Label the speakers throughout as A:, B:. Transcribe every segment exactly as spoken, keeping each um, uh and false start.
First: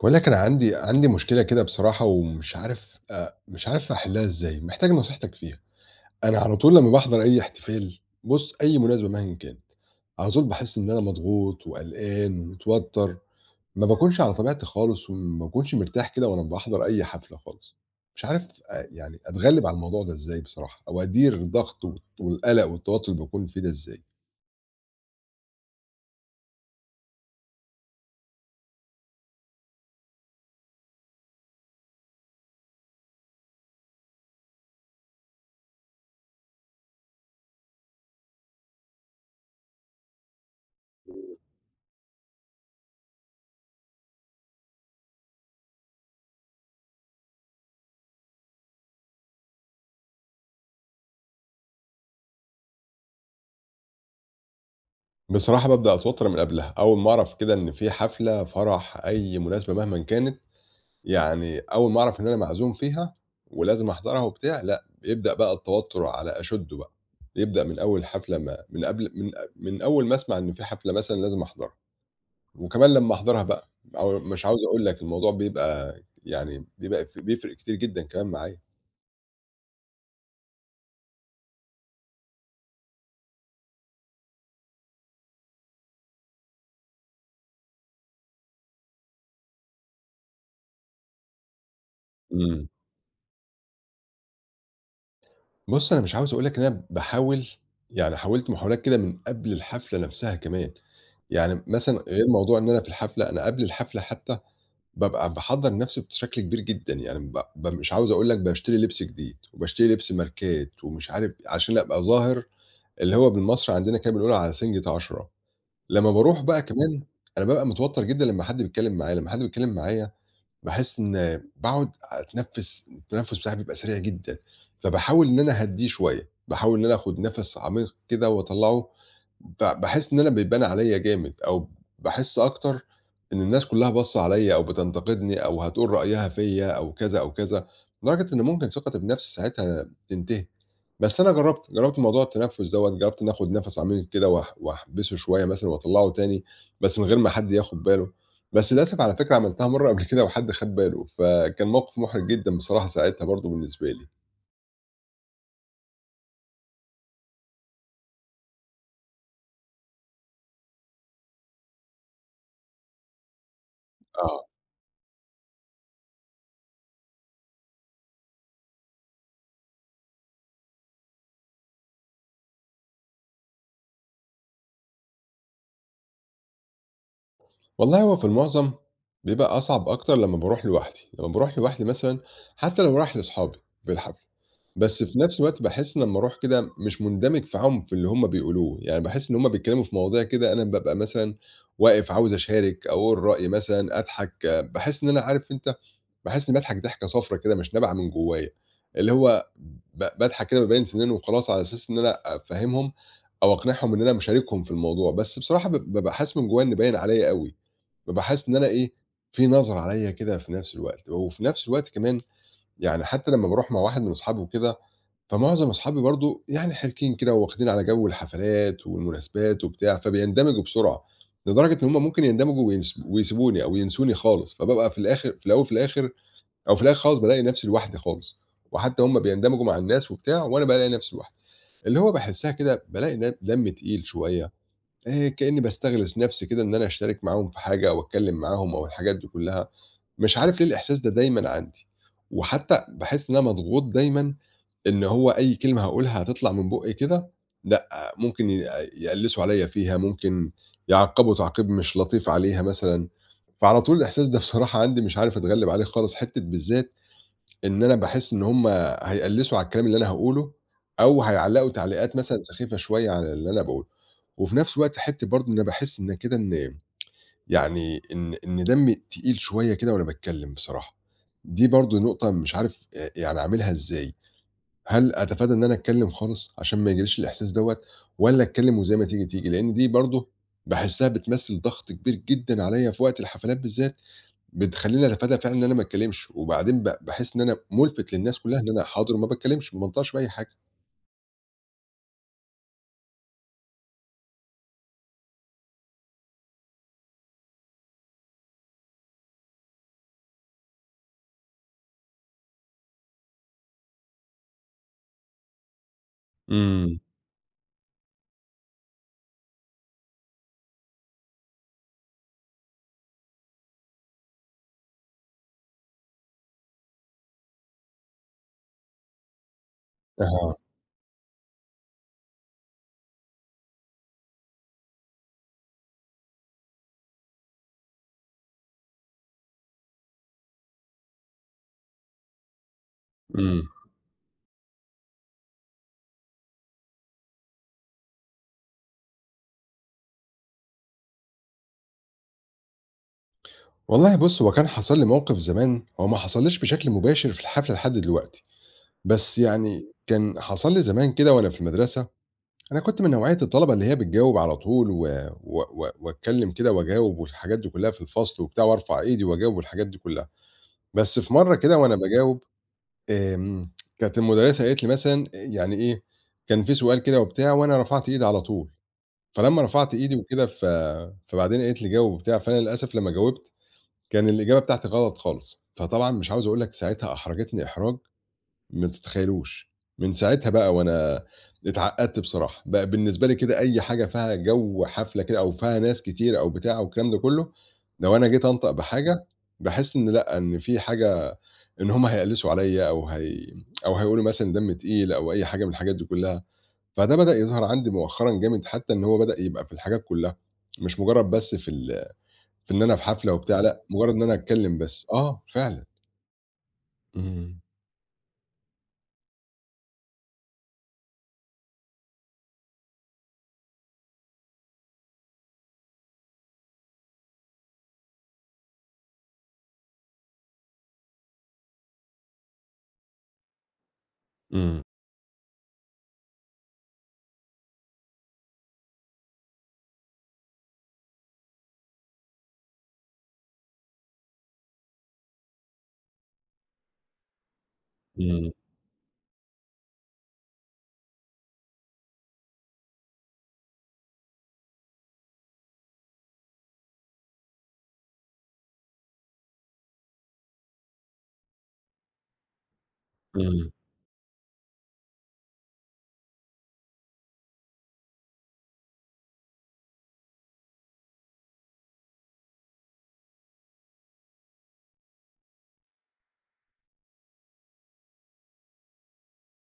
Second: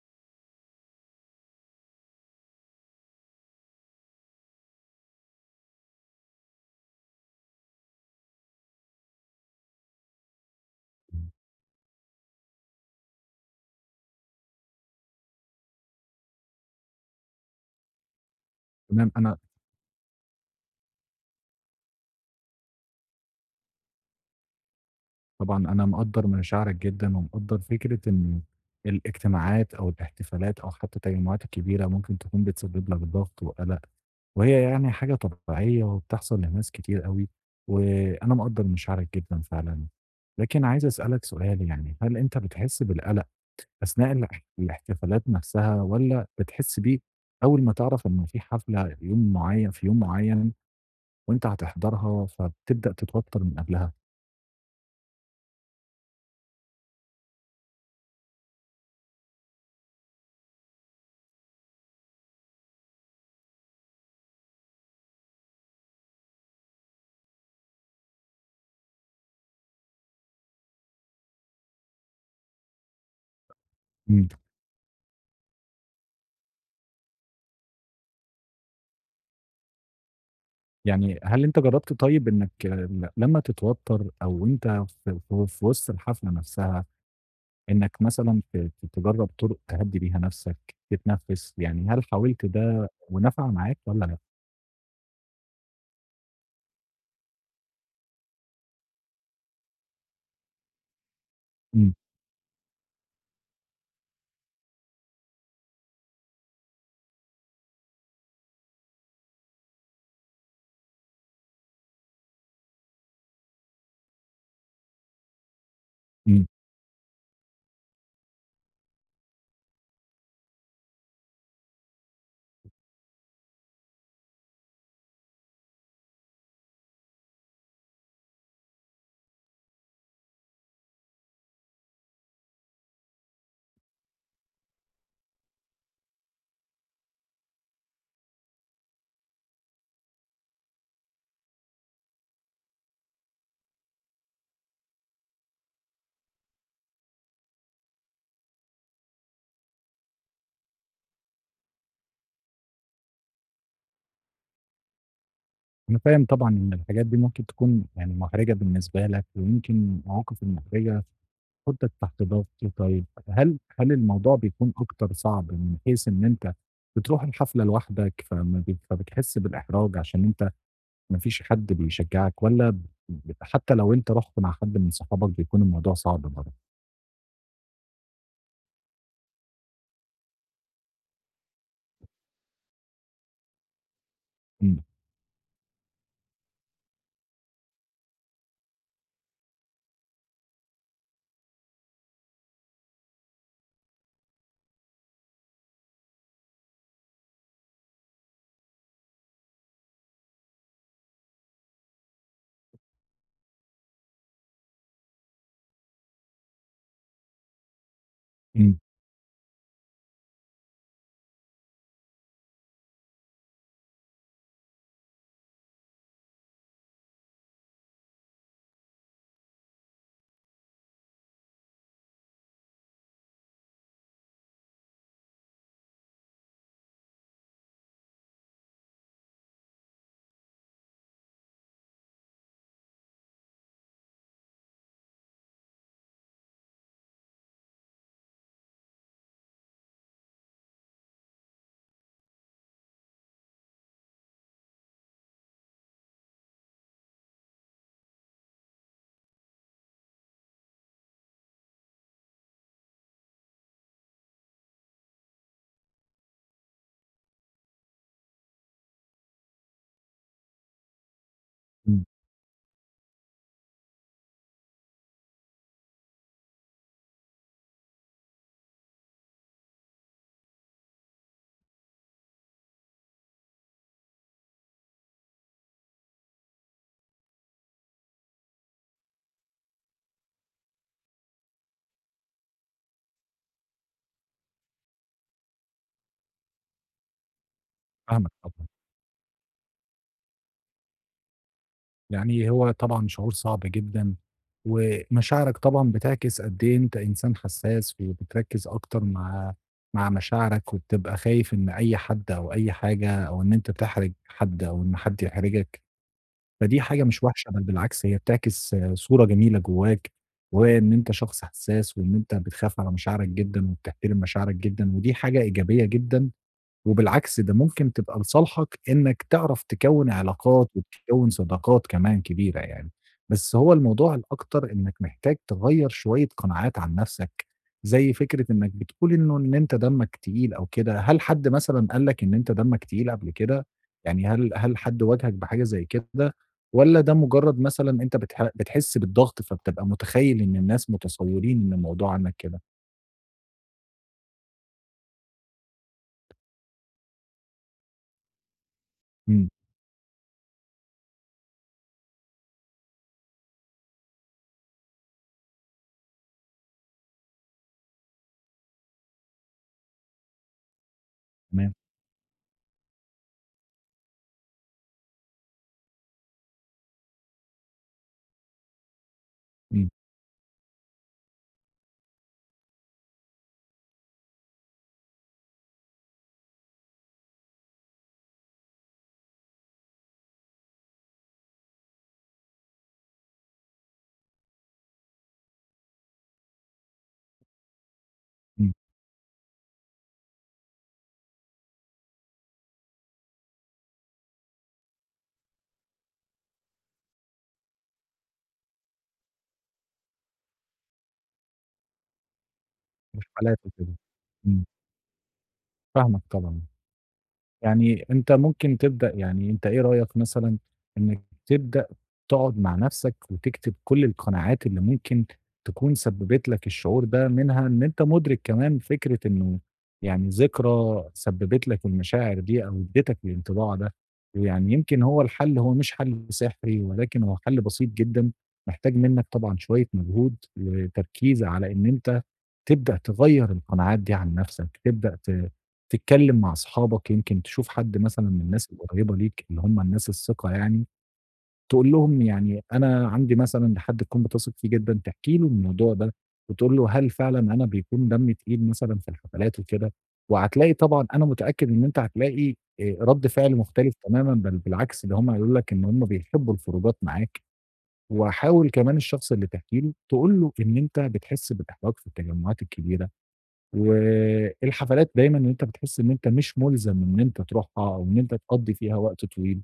A: باقول لك أنا عندي عندي مشكلة كده بصراحة ومش عارف آآ مش عارف أحلّها إزاي، محتاج نصيحتك فيها. أنا على طول لمّا باحضر أي احتفال، بُص أي مناسبة مهما كانت، على طول باحس إن أنا مضغوط وقلقان ومتوتر، ما باكونش على طبيعتي خالص وما باكونش مرتاح كده وأنا باحضر أي حفلة خالص. مش عارف أ
B: تمام،
A: يعني
B: أنا
A: أتغلّب على الموضوع ده إزاي بصراحة أو أدير الضغط والت والقلق والتوتر اللي باكون فيه ده إزاي؟
B: طبعًا أنا مقدّر مشاعرك جدًا، ومقدّر فكرة إن الاجتماعات أو الاحتفالات أو حتى التجمعات الكبيرة ممكن تكون بتسبب لك ضغط وقلق، وهي يعني حاجة طبيعية وبتحصل لناس كتير أوي، وأنا مقدّر مشاعرك جدًا فعلًا. لكن عايز أسألك سؤال يعني، هل أنت بتحس بالقلق أثناء الاح الاحتفالات نفسها، والّا بتحس بيه أول ما تعرف إن في حفلة يوم معين في يوم معين وأنت هتحضرها، فبتبدأ تتوتر من قبلها؟
A: بصراحة بابدأ أتوتر من قبلها، أول ما أعرف كده إن في حفلة، فرح، أي مناسبة مهمًا كانت، يعني أول ما أعرف إن أنا معزوم فيها ولازم أحضرها وبتاع، لأ، بيبدأ بقى التوتُّر على أشُدُّه بقى، يبدأ من أول حفلة ما من قبل من من أول ما أسمع إن في حفلة مثلًا لازم أحضرها، وكمان لمّا أحضرها بقى، أو
B: إمم.
A: مش عاوز أقول لك الموضوع بيبقى يعني بيبقى ف بيفرق كتير جدًا كمان معايا.
B: يعني هل أنت جرّبت طيب إنّك ل لمّا تتوتّر أو أنت في في في وسط الحفلة نفسها، إنّك مثلًا ت ت تجرّب طُرق تهدّي بيها نفسك، تتنفّس، يعني هل حاولت
A: إمم.
B: ده ونفع معاك والّا لأ؟
A: بُص، أنا مش عاوز أقول لك إن أنا باحاول يعني حاولت محاولات كده من قبل الحفلة نفسها كمان، يعني
B: إمم،
A: مثلًا غير موضوع إن أنا في الحفلة، أنا قبل الحفلة حتى بابقى باحضّر نَفْسي بشكل كبير جدًا، يعني ب ب مش عاوز أقول لك باشتري لبس جديد، وباشتري لبس ماركات ومش عارف عشان أبقى ظاهر اللي هو بالمصري عندنا كده بنقول على سِنجة عشرة، لمّا باروح
B: إمم.
A: بقى كمان أنا بابقى متوتّر جدًا لمّا حد بيتكلّم معايا، لمّا حد بيتكلّم معايا باحس إن باقعد أتنفس، التنفس بتاعي بيبقى سريع جدًا، فباحاول إن أنا أهدّيه شوية، باحاول إن أنا آخُد نَفَس عميق كده وأطلّعه، ب باحس إن أنا بيبان عليّا جامد أو باحس أكتر إن الناس كُلّها باصّة عليّا أو بتنتقدني أو هتقول رأيها فيّا أو كذا، أو كذا، لدرجة إن ممكن ثقتي بنَفْسي ساعتها تنتهي. بس أنا جرّبت، جرّبت موضوع التنفُّس دوّة، جرّبت إنّي آخُد نَفَس عميق كده وأح وأحبسه شوية مثلًا وأطلّعه تاني، بس من غير ما حد ياخُد باله، بس للأسف على فكرة عملتها مرّة قبل كده وحد خَد باله، فكان موقِف مُحرِج جدًا بصراحة ساعتها برضه بالنسبة لي.
B: أنا فاهم طبعًا إن الحاجات دي ممكن تكون يعني محرجة بالنسبة لك، ويمكن المواقف المحرجة تحطّك تحت ضغط، طيب هل هل الموضوع
A: آه.
B: بيكون أكتر صعب من حيث إن أنت بتروح الحفلة لوحدك فما بت فبتحس بالإحراج عشان أنت ما فيش حد بيشجّعك والّا ب ب حتّى لو أنت رُحت مع حد من صحابك بيكون الموضوع صعب برضه.
A: والله هو في المعظم بيبقى أصعب أكتر لمّا باروح لوحدي، لمّا باروح لوحدي مثلًا حتّى لو رايح لأصحابي في الح
B: إمم،
A: بس في نفس الوقت باحس إن لمّا أروح كده مش مندمج معاهم في اللي هم بيقولوه، يعني باحس إن هم بيتكلموا في مواضيع كده أنا بابقى مثلًا واقف عاوز أشارك أو أقول رأيي مثلًا، أضحك، باحس إن أنا عارف أنت باحس إني باضحك ضحكة صفرا كده مش نابعة من جوايا، اللي هو ب باضحك كده بابين سناني وخلاص على أساس إن أنا أفهّمهم أو أقنعهم إن أنا مشاركهم في الموضوع، بس بصراحة ب بابقى حاسس من جوايا إن باين عليَّ أوي، بابقى حاسس إن أنا
B: إمم،
A: إيه، في نظرة عليَّ كده في نفس الوقت، وفي نفس الوقت كمان يعني حتى لمّا باروح مع واحد من أصحابي وكده فمعظم أصحابي برضه يعني حركيين كده وواخدين على جو الحفلات والمناسبات وبتاع، فبيندمجوا بسرعة، لدرجة إن هُم ممكن يندمجوا وينس ويسيبوني أو ينسوني خالص، فبابقى في الآخر في الأول وفي الآخر أو في الآخر خالص بالاقي نفسي لوحدي خالص، وحتى هُم بيندمجوا مع الناس وبتاع وأنا بالاقي نفسي لوحدي، اللي هو باحسها كده بالاقي د دمي تقيل شوية، آآ كإني باستغلس نفسي كده إن أنا أشترك معاهم في حاجة أو أتكلم معاهم أو الحاجات دي كلها، مش عارف ليه الإحساس ده دايمًا عندي، وحتى باحس إن أنا مضغوط دايمًا إن هو أي كلمة هاقولها هتطلع من بُقّي كده، لأ، ممكن ي يقلّسوا عليّا فيها، ممكن يعَقّبوا تعقيب مش لطيف عليها مثلًا، فعلى طول الإحساس ده بصراحة عندي مش عارف أتغلّب عليه خالص، حتّة بالذات إن أنا باحس إن هُم هيقلّسوا على الكلام اللي أنا هاقوله أو هيعلّقوا
B: إمم،
A: تعليقات مثلًا سخيفة شوية على اللي أنا باقوله، وفي نفس الوقت حتّة برضه إن أنا باحس إن كده إن يعني إن إن دمّي تقيل شوية كده وأنا باتكلّم بصراحة، دي برضه نقطة مش عارف آآ يعني أعملها إزاي؟ هل أتفادى إن أنا أتكلم خالص عشان ما يجيليش الإحساس دوّة، والّا أتكلم وزي ما تيجي، تيجي؟ لإن دي برضه باحسّها بتمثّل ضغط كبير جدًا عليّا في وقت الحفلات بالذات، بتخلّيني أتفادى فعلًا إن أنا ما أتكلمش، وبعدين ب باحس إن أنا مُلفت
B: فاهمك
A: للناس كلّها
B: طبعًا.
A: إن أنا حاضر وما باتكلمش، ما بانطقش بأي حاجة.
B: يعني هو طبعًا شعور صعب جدًا، ومشاعرك طبعًا بتعكس قد إيه أنت إنسان حسّاس وبتركّز أكتر مع مع مشاعرك وبتبقى خايف إن أي حد أو أي حاجة أو إن أنت تحرج حد أو إن حد يحرجك. فدي
A: إمم.
B: حاجة مش وحشة، بل بالعكس هي بتعكس آه، صورة جميلة جواك، وهي إن أنت شخص حساس وإن أنت بتخاف على مشاعرك جدًا وبتحترم مشاعرك جدًا، ودي حاجة إيجابية جدًا وبالعكس ده ممكن تبقى لصالحك إنك تعرف تكوّن
A: أها،
B: علاقات وتكوّن صداقات كمان كبيرة يعني، بس هو الموضوع الأكتر إنك محتاج تغيّر شوية قناعات عن نَفْسك، زي فكرة إنك بتقول إنه إن أنت دمك تقيل أو كده، هل حد مثلًا قال لك إن أنت دمك تقيل قبل كده؟
A: إمم.
B: يعني هل هل حد واجهك بحاجة زي كده والّا ده مجرّد مثلًا أنت بتح بتحس بالضغط فبتبقى متخيّل إن الناس متسيّرين إن الموضوع عنّك كده؟
A: والله بُص، هو كان حصل لي موقف زمان، هو ما حصلّيش بشكل مباشر في الحفلة لحد دلوقتي، بس
B: إمم،
A: يعني كان حصل لي زمان كده وأنا في المدرسة أنا كنت من نوعية الطلبة اللي هي بتجاوب على طول و و و وأتكلّم كده وأجاوب والحاجات دي كلّها في الفصل وبتاع وأرفع إيدي وأجاوب والحاجات دي كلّها، بس في مرّة
B: تمام،
A: كده وأنا باجاوب آمم، كانت المُدرّسة قالت لي مثلًا آآ يعني إيه، كان في سؤال كده وبتاع وأنا رفعت إيدي على طول، فلمّا
B: إمم،
A: رفعت إيدي وكده ف فبعدين قالت لي جاوب وبتاع، فأنا للأسف لمّا جاوبت كان الإجابة بتاعتي غلط خالص، فطبعًا مش عاوز أقول لك ساعتها أحرجتني إحراج ما تتخيلوش. من ساعتها بقى وأنا اتعقدت بصراحة، بقى بالنسبة لي كده أي حاجة فيها جو حفلة كده أو فيها ناس كتير أو بتاع والكلام ده كله، لو أنا جيت أنطق
B: إمم،
A: بحاجة باحس إن لأ، إن في حاجة إن هم هيقلِّسوا عليَّ أو هي أو هيقولوا مثلًا دم تقيل أو أي حاجة من الحاجات دي كلها، فده بدأ يظهر عندي مؤخرًا جامد حتى إن هو بدأ يبقى في الحاجات كلها، مش مجرد بس في ال في إن أنا في
B: مش
A: حفلة
B: حالات
A: وبتاع، لأ،
B: وكده.
A: مجرد إن أنا
B: إمم.
A: أتكلم بس. آه، فعلًا.
B: فاهمك طبعًا،
A: إمم،
B: يعني أنت ممكن تبدأ يعني أنت إيه رأيك مثلًا إنك تبدأ تقعد مع نفسك وتكتب كل القناعات اللي ممكن تكون سببت لك الشعور ده، منها إن أنت مدرك كمان فكرة إنه يعني ذكرى سببت لك المشاعر دي أو اديتك الانطباع ده، ويعني
A: إمم،
B: يمكن هو الحل هو مش حل سحري ولكن هو حل بسيط جدًا، محتاج منك طبعًا شوية مجهود وتركيز على إن أنت تبدأ تغيّر القناعات دي عن نفسك، تبدأ ت تتكلّم مع أصحابك يمكن تشوف حد مثلًا من
A: إمم،
B: الناس القريّبة ليك اللي هم الناس الثقة يعني، تقول لهم يعني أنا عندي مثلًا حد تكون بتثق فيه جدًا، تحكي له الموضوع ده وتقول له هل فعلًا أنا بيكون دمّي تقيل مثلًا في الحفلات وكده، وهتلاقي طبعًا أنا متأكد إن أنت هتلاقي آآ رَد فعل
A: إمم،
B: مختلف تمامًا، بل بالعكس ده هم هيقولوا لك إن هم بيحبّوا الخروجات معاك، وحاول كمان الشخص اللي تحكي له تقول له إن أنت بتحس بالإحراج في التجمعات الكبيرة. والحفلات دايمًا إن أنت بتحس إن أنت مش مُلزم إن أنت تروحها أو إن أنت تقضّي فيها وقت طويل،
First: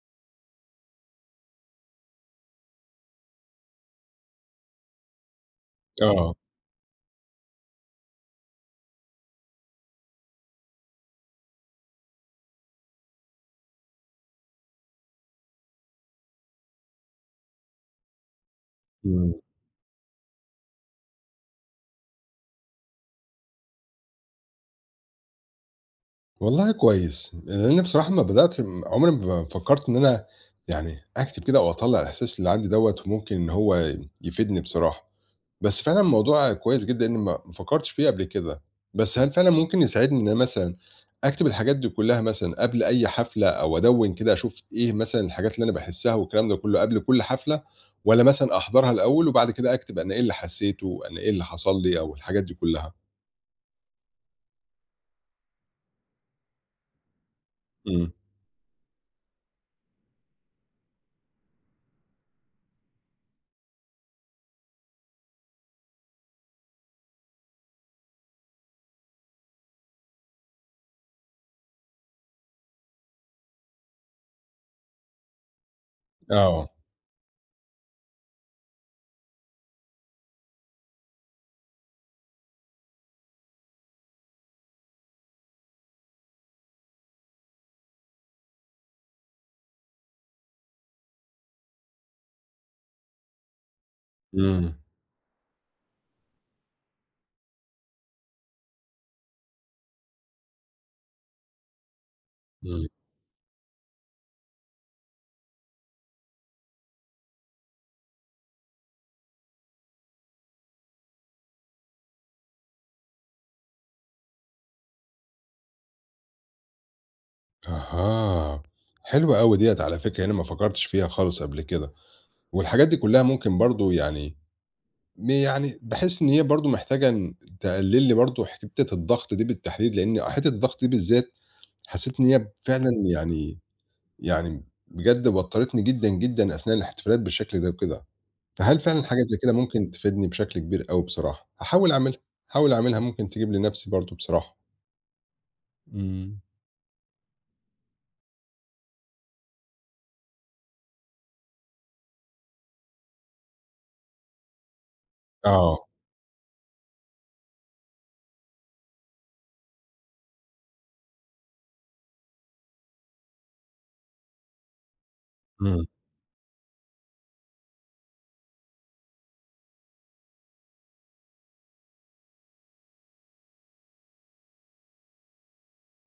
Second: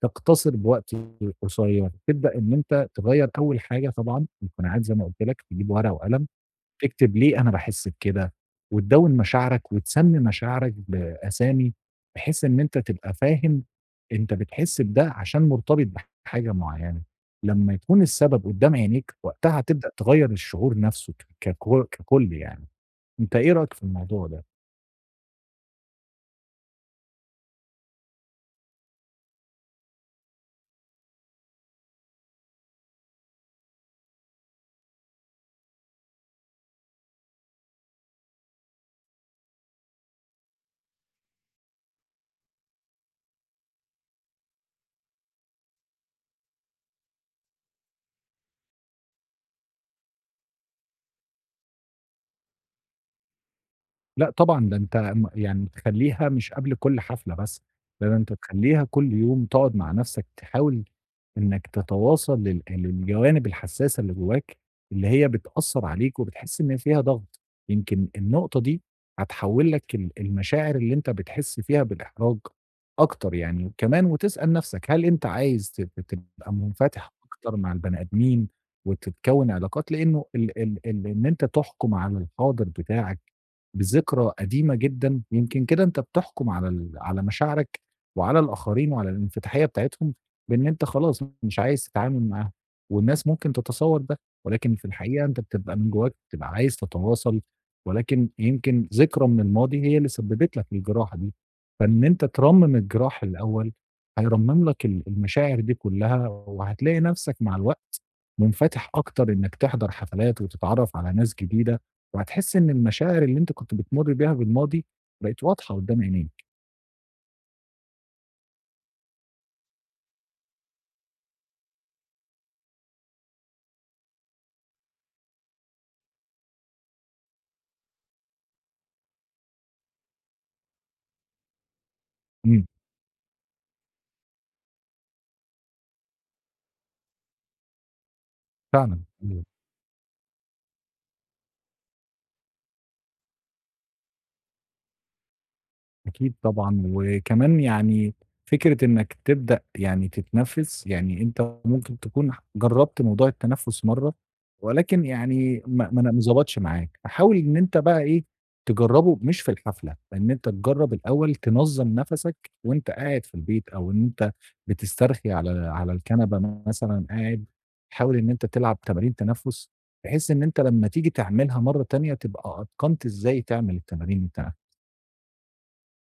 B: تقتصر بوقت قصير، تبدأ إن أنت تغيّر أول حاجة طبعًا القناعات زي ما قُلت لك، تجيب ورقة وقلم،
A: آه،
B: تكتب ليه أنا باحس بكده، وتدوّن مشاعرك وتسمّي مشاعرك بأسامي، بحيث إن أنت تبقى فاهم أنت بتحس بده عشان مرتبط بحاجة معيّنة، لمّا يكون السبب قدّام عينيك
A: إمم.
B: وقتها هتبدأ تغيّر الشعور نَفْسه ك ككل ككل يعني. أنت إيه رأيك في الموضوع ده؟
A: والله كويس، لإن بصراحة أمّا بدأت م عمري ما فكّرت إن أنا يعني أكتب كده أو أطلّع الإحساس اللي عندي دوّة وممكن إن هو يفيدني بصراحة، بس فعلًا الموضوع كويس جدًا لإني ما ما فكّرتش فيه قبل كده، بس هل فعلًا ممكن يساعدني إن أنا مثلًا أكتب الحاجات دي كُلّها مثلًا قبل أي حفلة أو أدوّن كده أشوف إيه مثلًا الحاجات اللي أنا باحسّها والكلام ده كُلّه قبل كل حفلة والّا مثلًا أحضرها الأول وبعد كده أكتب أنا إيه اللي حسّيته، أنا إيه اللي حصل لي أو الحاجات دي كُلّها؟
B: لأ طبعًا، ده أنت م يعني تخلّيها مش قبل كل حفلة بس، ده
A: إمم،
B: ده أنت تخلّيها كل يوم تقعد مع نَفْسك تحاول إنّك تتواصل لل للجوانب الحساسة اللي جواك، اللي هي بتأثّر عليك وبتحس إن فيها ضغط، يمكن النقطة دي هتحوّل لك ال المشاعر اللي أنت بتحس فيها بالإحراج أكتر يعني، وكمان وتسأل نَفْسك هل أنت عايز ت تبقى
A: آه،
B: منفتح أكتر مع البني آدمين وتتكوّن علاقات؟ لإنه ال ال ال إن أنت تحكم على الحاضر بتاعك بذكرى قديمة جدًا، يمكن كده أنت بتحكم على ال على مشاعرك وعلى الآخرين وعلى الانفتاحية بتاعتهم بإن أنت خلاص مش عايز تتعامل معاهم، والناس ممكن تتصور ده،
A: إمم،
B: ولكن في الحقيقة أنت بتبقى من جواك بتبقى عايز تتواصل، ولكن يمكن ذكرى من الماضي هي اللي سببت لك الجراحة دي، فإن أنت ترمم
A: إمم.
B: الجراح الأول هيرمم لك ال المشاعر دي كلها، وهتلاقي نفسك مع الوقت منفتح أكتر إنك تحضر حفلات وتتعرف على ناس جديدة. وهتحسّي إن المشاعر اللي أنتِ كنتِ بتمُرّي بيها بالماضي بقت واضحة قدّام عينيك.
A: أها، حلوة أوي ديّة على فكرة، أنا ما فكرتش فيها خالص قبل كده، والحاجات دي كلّها ممكن برضه يعني م يعني باحس إن هي برضه محتاجة إن تقلل لي برضه حتّة الضغط دي بالتحديد، لإن حتّة الضغط دي بالذات حسّيت إن هي
B: إمم،
A: فعلًا يعني يعني بجد وتّرتني جدًا، جدًا أثناء الاحتفالات بالشكل ده وكده، فهل فعلًا
B: فعلًا.
A: حاجة زي كده ممكن تفيدني بشكل كبير أوي بصراحة، هاحاول أعملها، هاحاول أعملها ممكن تجيب لنَفْسي برضه بصراحة،
B: أكيد
A: إمم،
B: طبعًا، وكمان يعني فكرة إنك تبدأ يعني تتنفّس، يعني أنت ممكن تكون ح جرّبت موضوع التنفّس مرّة، ولكن يعني
A: آه،
B: ما ما ن ما ضبطش معاك، فحاول إن أنت بقى إيه، تجرّبه مش في الحفلة، إن أنت تجرّب الأول تنظّم نَفَسك وأنت قاعد في البيت، أو إن أنت بتسترخي على
A: إمم.
B: على الكنبة مثلًا قاعد، حاول إن أنت تلعب تمارين تنفّس، بحيث إن أنت لمّا تيجي تعملها مرّة تانية تبقى أتقنت إزاي تعمل التمارين التن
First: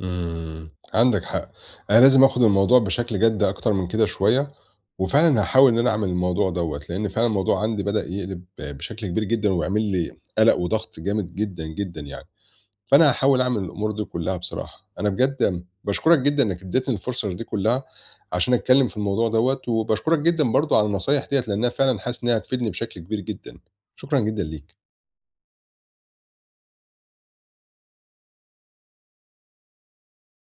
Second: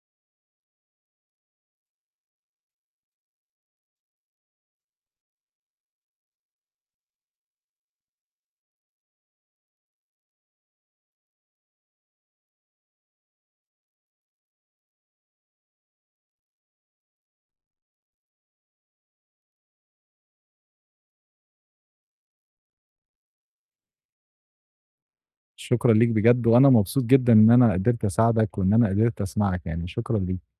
A: إمم، عندِك حق، أنا لازم آخُد الموضوع بشكل جَد أكتر من كده شوية، وفعلًا هاحاول إن أنا أعمل الموضوع دوّة، لإن فعلًا الموضوع عندي بدأ يقلب بشكل كبير جدًا، وبيعمل لي قَلَق وضغط جامد جدًا، جدًا يعني، فأنا هاحاول أعمل الأمور دي كلّها بصراحة، أنا بجد باشكرك جدًا إنّك ادّيتني الفرصة دي كلّها عشان أتكلّم في الموضوع دوّة، وباشكرك جدًا برضه على النصايح ديّة، لإنّها فعلًا حاسس إنّها هتفيدني بشكل كبير جدًا، شكرًا جدًا ليك.
B: شكرًا ليك بجد، وأنا مبسوط جدًا إن أنا قدرت أساعدك وإن أنا قدرت أسمعك يعني، شكرًا ليك.